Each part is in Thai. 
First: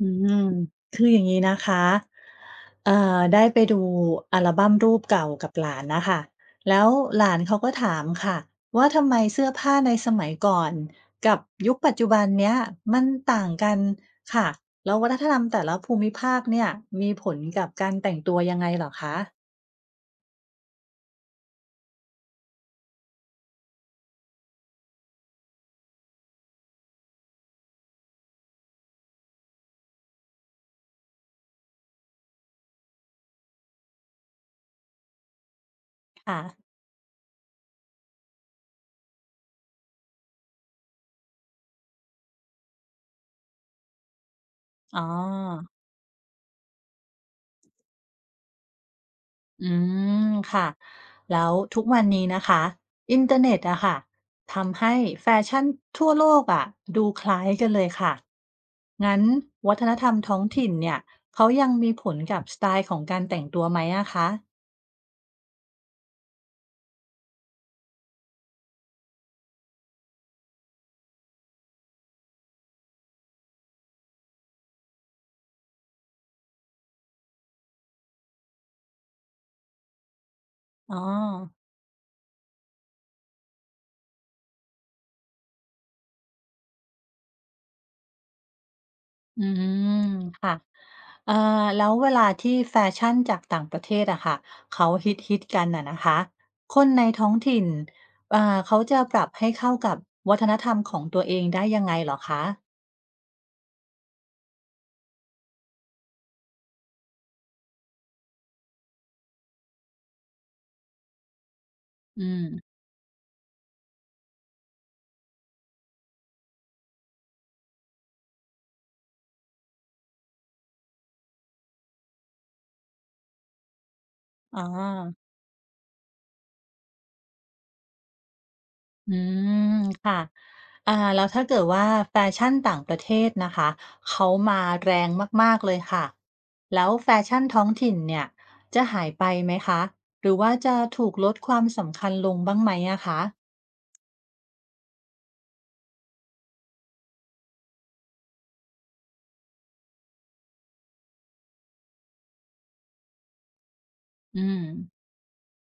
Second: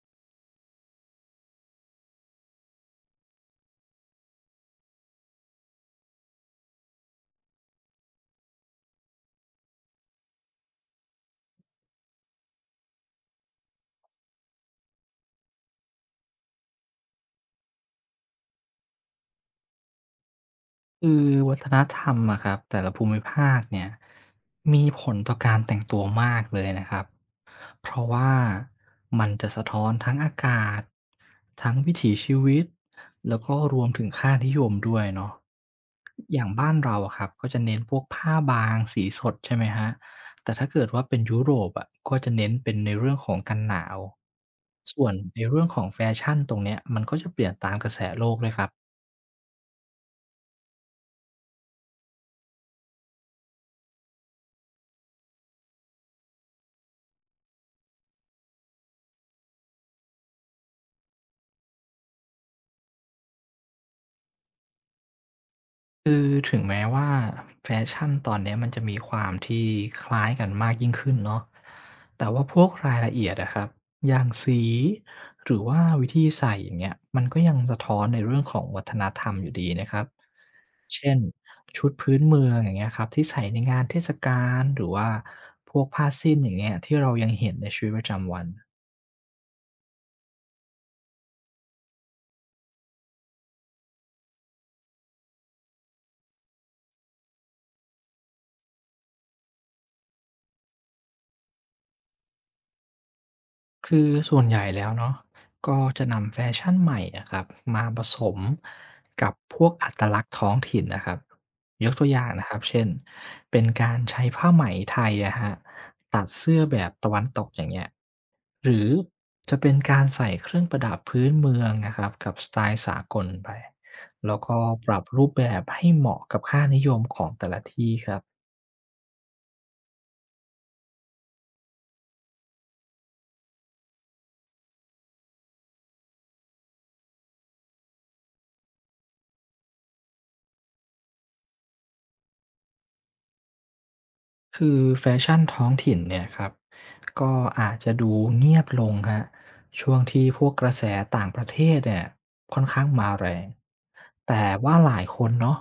อืมคืออย่างนี้นะคะได้ไปดูอัลบั้มรูปเก่ากับหลานนะคะ แล้วหลานเขาก็ถามค่ะว่าทำไมเสื้อผ้าในสมัยก่อนกับยุคปัจจุบันเนี้ยมันต่างกันค่ะแล้ววัฒนธรรมแต่ละภูมิภาคเนี่ยมีผลกับการแต่งตัวยังไงเหรอคะคือวัฒนธรรมอะครับแต่ละภูมิภาคเนี่ยมีผลต่อการแต่งตัวมากเลยนะครับเพราะว่ามันจะสะท้อนทั้งอากาศทั้งวิถีชีวิตแล้วก็รวมถึงค่านิยมด้วยเนาะอค่ะย่างบ้านเราอะครับก็จะเน้นพวกผ้าบางสีสดใช่ไหมฮะแต่ถ้าเกิดว่าเป็นยุโรปอะก็จะเน้นเป็นในเรื่องของกันหนาวอ๋ส่วนในเรื่องอ ของแฟชั่นตรงเนี้ยมันก็จะเปลี่ยนตามกระแสโลกเ้ยครับ อืมค่ะแล้วทุกวันนี้นะคะอินเทอร์เน็ตอะค่ะทำให้แฟชั่นทั่วโลกอะดูคล้ายกันเลยค่ะงั้นวัฒนธรรมท้องถิ่นเนี่ยเขายังมีผลกับสไตล์ของการแต่งตัวไหมอะคะคือถึงแม้ว่าแฟชั่นตอนเนี้ยมันจะมีความที่คล้ายกันมากยิ่งขึ้นเนาะแต่ว่าพวกรายละเอียดอะครับอย่างสีหรือว่าวิธีใส่อย่างเงี้ยมันก็ยังสะท้อนในเรื่องของวัฒนธรรมอยู่ดีนะครับ อ๋อเช่นชุดพื้นเมืองอย่างเงี้ยครับที่ใส่ในงานเทศกาลหรือว่าพวกผ้าสิ้นอย่างเงี้ยที่เรายังเห็นในชีวิตประจำวัน อืมค่ะเอ่อแล้วเวลาที่แฟชั่นจากต่างประเทศอะค่ะเขาฮิตกันอะนะคะคนในท้องถิ่นอ่าเขาจะปรับให้เข้ากับวัฒนธรรมของตัวเองได้ยังไงเหรอคะคือส่วนใหญ่แล้วเนาะก็จะนำแฟชั่นใหม่อะครับมาผสมกับพวกอัตลักษณ์ท้องถิ่นนะครับยกตัวออืย่างนะครับม เช่นเป็นการใช้ผ้าไหมไทยอะฮะตัดเสื้อแบบตะวันตกอย่างเงี้ยหรือจะเป็นการใส่เครื่องประดับพื้นเมืองนะครับกับสไตล์สากลไปแล้วก็อ๋อปรับรูปแบบให้เหมาะกับค่านิยมของแต่ละที่ครับ อืม ค่ะอ่าแล้วถ้าเกิดว่าแฟชั่นต่างประเทศนะคะ เขามาแรงมากๆเลยค่ะ แล้วแฟชั่นท้องถิ่นเนี่ย จะหายไปไหมคะ หรือว่าจะถูกลดความสำคัญลงบ้างไหมอะคะคือแฟชั่นท้องถิ่นเนี่ยครับก็อาจจะดูเงียบลงครับช่วงที่พวกกระแสต่างประเทศเนี่ยค่อนข้างมาแรงอืแต่ว่าหลามยคนเนาะ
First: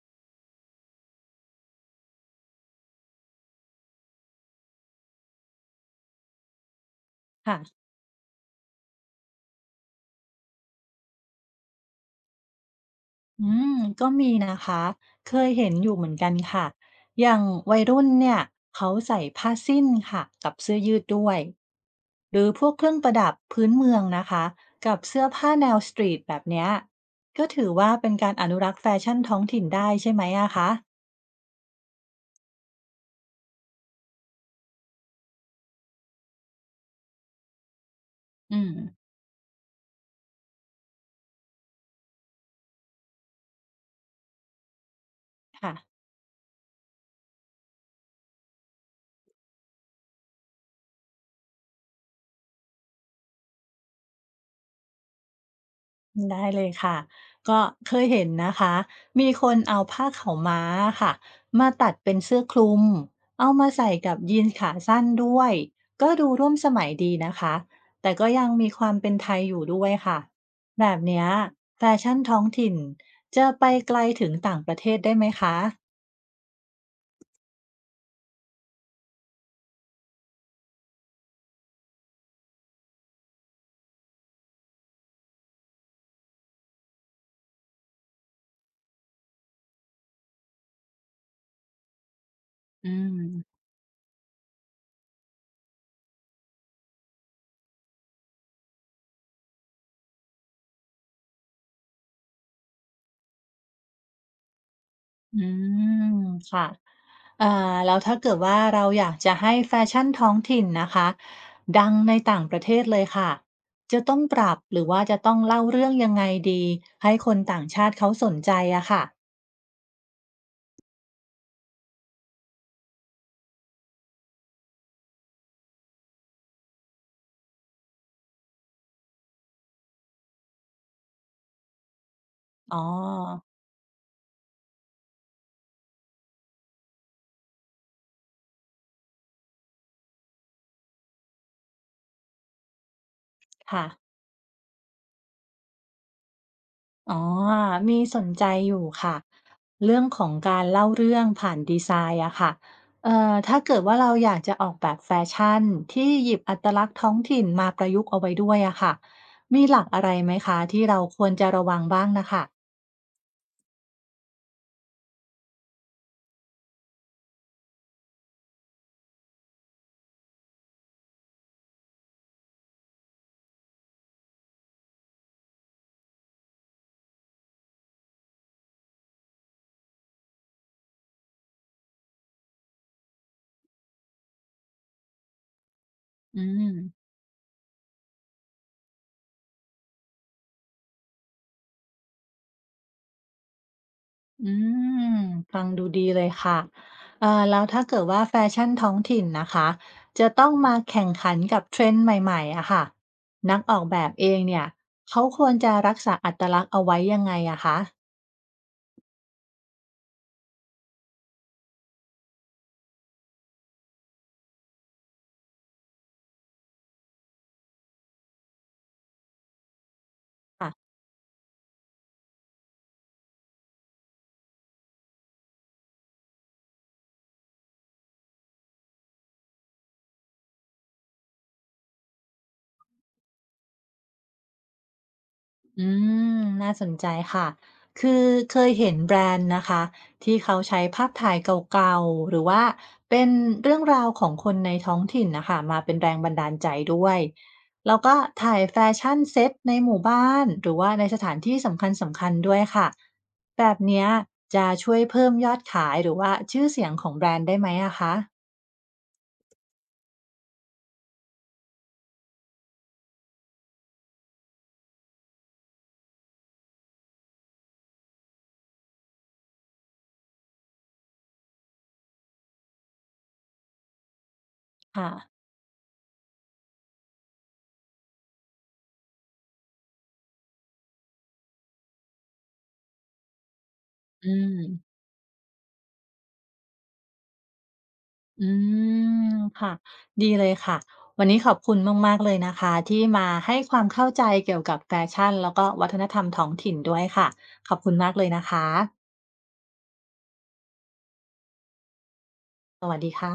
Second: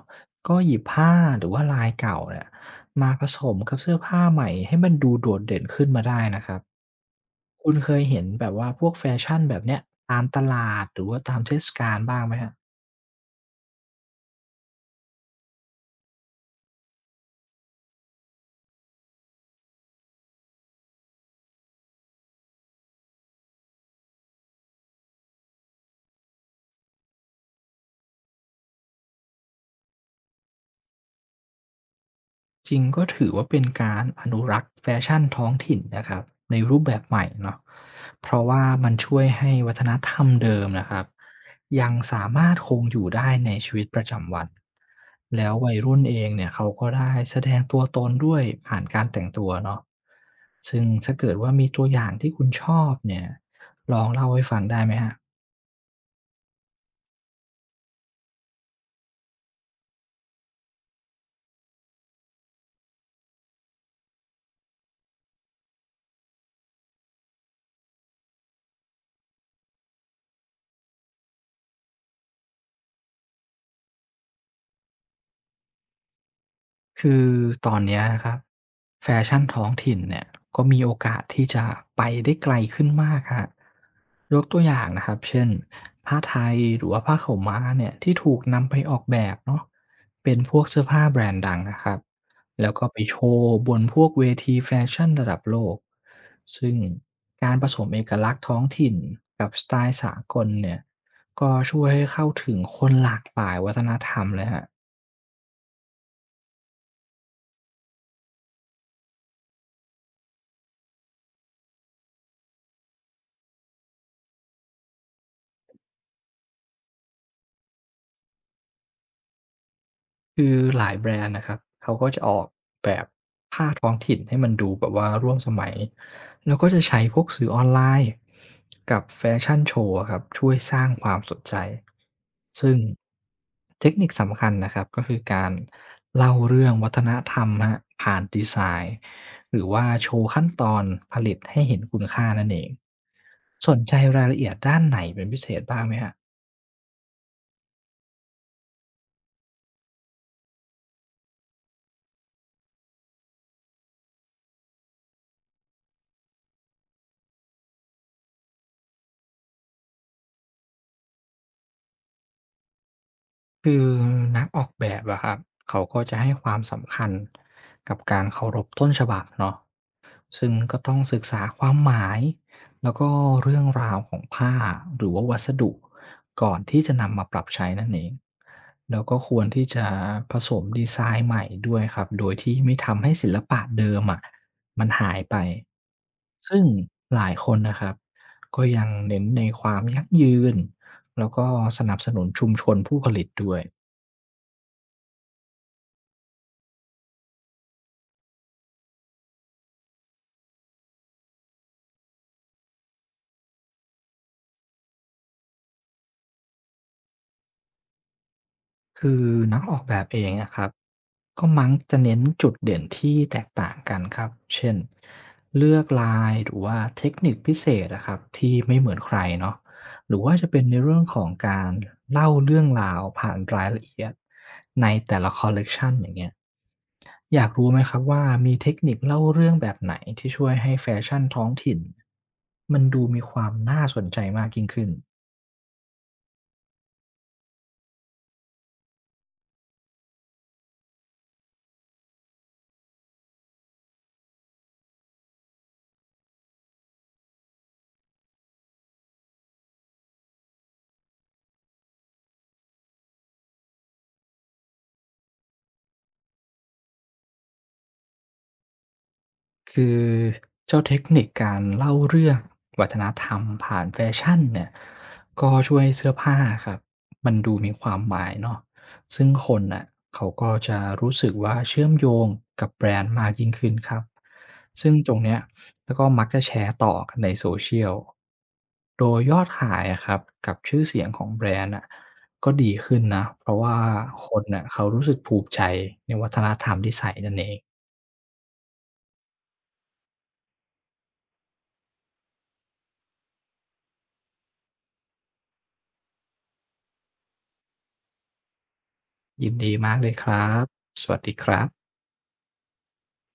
ก็หยิบผ้าหรือว่าลายเก่าเนี่ยมาผสมกับเสื้อผ้าใหม่ให้มันดูโดดเด่นขึ้นมาได้นะครับค่ะ คุณเคยเห็นแบบว่าพวกแฟชั่นแบบเนี้ยตามตลาดหรือว่าตามเทศกาลบ้างไหมฮะ อืมก็มีนะคะ เคยเห็นอยู่เหมือนกันค่ะ อย่างวัยรุ่นเนี่ยเขาใส่ผ้าสิ้นค่ะกับเสื้อยืดด้วย หรือพวกเครื่องประดับพื้นเมืองนะคะกับเสื้อผ้าแนวสตรีทแบบเนี้ยก็ถือว่าเป็นการอนุรักษ์แฟชั่นท้องถิ่นได้ใช่ไหมอะคะจริงก็ถือว่าเป็นการอนุรักษ์แฟชั่นท้องถิ่นนะครับในรูปแบบใหม่เนาะเพราะอืว่ามมันช่วยให้วัฒนธรรมเดิมนะครับยังสามารถคงอยู่ได้ในชีวิตประจำวันแล้วค่ะ วัยรุ่นเองเนี่ยเขาก็ได้แสดงตัวตนด้วยผ่านการแต่งตัวเนาะซึ่งถ้าเกิดว่ามีตัวอย่างที่คุณชอบเนี่ยลองเล่าให้ฟังได้ไหมฮะ ได้เลยค่ะก็เคยเห็นนะคะมีคนเอาผ้าขาวม้าค่ะมาตัดเป็นเสื้อคลุมเอามาใส่กับยีนส์ขาสั้นด้วยก็ดูร่วมสมัยดีนะคะแต่ก็ยังมีความเป็นไทยอยู่ด้วยค่ะแบบเนี้ยแฟชั่นท้องถิ่นจะไปไกลถึงต่างประเทศได้ไหมคะคือตอนเนี้ยครับแฟชั่นท้องถิ่นเนี่ยก็มีโอกาสที่จะไปได้ไกลขึ้นมากครับยกตัวอย่างนะครับเช่นผ้าไทยหรือว่าผ้าขาวม้าเนี่ยที่ถูกนำไปออกแบบเนาะเป็นพวกเสื้อผ้าแบรนด์ดังนะครับแล้วก็อืไปม โชว์บนพวกเวทีแฟชั่นระดับโลกซึ่งการผสมเอกลักษณ์ท้องถิ่นกับสไตล์สากลเนี่ยก็ช่วยให้เข้าถึงคนหลากหลายวัฒนธรรมเลยครับ อืมค่ะอ่าแล้วถ้าเกิดว่าเราอยากจะให้แฟชั่นท้องถิ่นนะคะดังในต่างประเทศเลยค่ะจะต้องปรับหรือว่าจะต้องเล่าเรื่องยังไงดีให้คนต่างชาติเขาสนใจอะค่ะคือหลายแบรนด์นะครับเขาก็จะออกแบบผ้าท้องถิ่นให้มันดูแบบว่าร่วมสมัยแล้วก็จะใช้พวกสื่อออนไลน์กับแฟชั่นโชว์อะครับช่วยสร้างความสนใจซึ่อ๋งอเทคนิคสำคัญนะครับก็คือการเล่าเรื่องวัฒนธรรมฮะผ่านดีไซน์หรือว่าโชว์ขั้นตอนผลิตให้เห็นคุณค่านั่นเองสนค่ะ ใจรายละเอียดด้านไหนเป็นพิเศษบ้างไหมฮะ อ๋อ มีสนใจอยู่ค่ะ เรื่องของการเล่าเรื่องผ่านดีไซน์อะค่ะ ถ้าเกิดว่าเราอยากจะออกแบบแฟชั่นที่หยิบอัตลักษณ์ท้องถิ่นมาประยุกต์เอาไว้ด้วยอะค่ะ มีหลักอะไรไหมคะที่เราควรจะระวังบ้างนะคะคือนักออกแบบอะครับเขาก็จะให้ความสำคัญกับการเคารพต้นฉบับเนาะซึ่งก็ต้องศึกษาความหมายแล้วก็เรื่องราวของผ้าหรือว่าวัสดุก่อนที่จะนำมาปรับใช้นั่นเองแล้วก็ควรที่จะผสมดีไซน์ใหม่ด้วยครับโดยที่ไม่ทำให้ศิลปะเดิมอะมันหายไปอืซึ่งม หลายคนนะครับก็ยังเน้นในความยั่งยืนแล้วก็สนับสนุนชุมชนผู้ผลิตด้วย อืมฟังดูดีเลยค่ะแล้วถ้าเกิดว่าแฟชั่นท้องถิ่นนะคะจะต้องมาแข่งขันกับเทรนด์ใหม่ๆอะค่ะนักออกแบบเองเนี่ยเขาควรจะรักษาอัตลักษณ์เอาไว้ยังไงอะคะ คือนักออกแบบเองนะครับก็มักจะเน้นจุดเด่นที่แตกต่างกันครับเช่นเลือกลายหรือว่าเทคนิคพิเศษนะครับที่ไม่เหมือนใครเนาะหรือว่าจะเป็นในเรื่องของการเล่าเรื่องราวผ่านรายละเอียดในแต่ละคอลเลกชันอย่างเงี้ยอยากรู้ไหมครับว่ามีเทคนิคเล่าเรื่องแบบไหนที่ช่วยให้แฟชั่นท้องถิ่นมันดูมีความน่าสนใจมากยิ่งขึ้น อืมน่าสนใจค่ะคือเคยเห็นแบรนด์นะคะที่เขาใช้ภาพถ่ายเก่าๆหรือว่าเป็นเรื่องราวของคนในท้องถิ่นนะคะมาเป็นแรงบันดาลใจด้วยแล้วก็ถ่ายแฟชั่นเซ็ตในหมู่บ้านหรือว่าในสถานที่สำคัญสำคัญด้วยค่ะแบบเนี้ยจะช่วยเพิ่มยอดขายหรือว่าชื่อเสียงของแบรนด์ได้ไหมอะคะคือเจ้าเทคนิคการเล่าเรื่องวัฒนธรรมผ่านแฟชั่นเนี่ยก็ช่วยให้เสื้อผ้าครับมันดูมีความหมายเนาะซึ่งคนน่ะเขาก็จะรู้สึกว่าเชื่อมโยงกับแบรนด์มากยิ่งขึ้นครับซึ่งค่ะตรงเนี้ยแล้วก็มักจะแชร์ต่อกันในโซเชียลโดยยอดขายอะครับกับชื่อเสียงของแบรนด์อะก็ดีขึ้นนะเพราะว่าคอืนม น่ะเขารู้สึกผูกใจในวัฒนธรรมที่ใส่นั่นเอง อืมค่ะดีเลยค่ะวันนี้ขอบคุณมากๆเลยนะคะที่มาให้ความเข้าใจเกี่ยวกับแฟชั่นแล้วก็วัฒนธรรมท้องถิ่นด้วยค่ะขอบคุณมากเลยนะคะยินดีมากเลยครับ สวัสดีครับสวัสดีค่ะ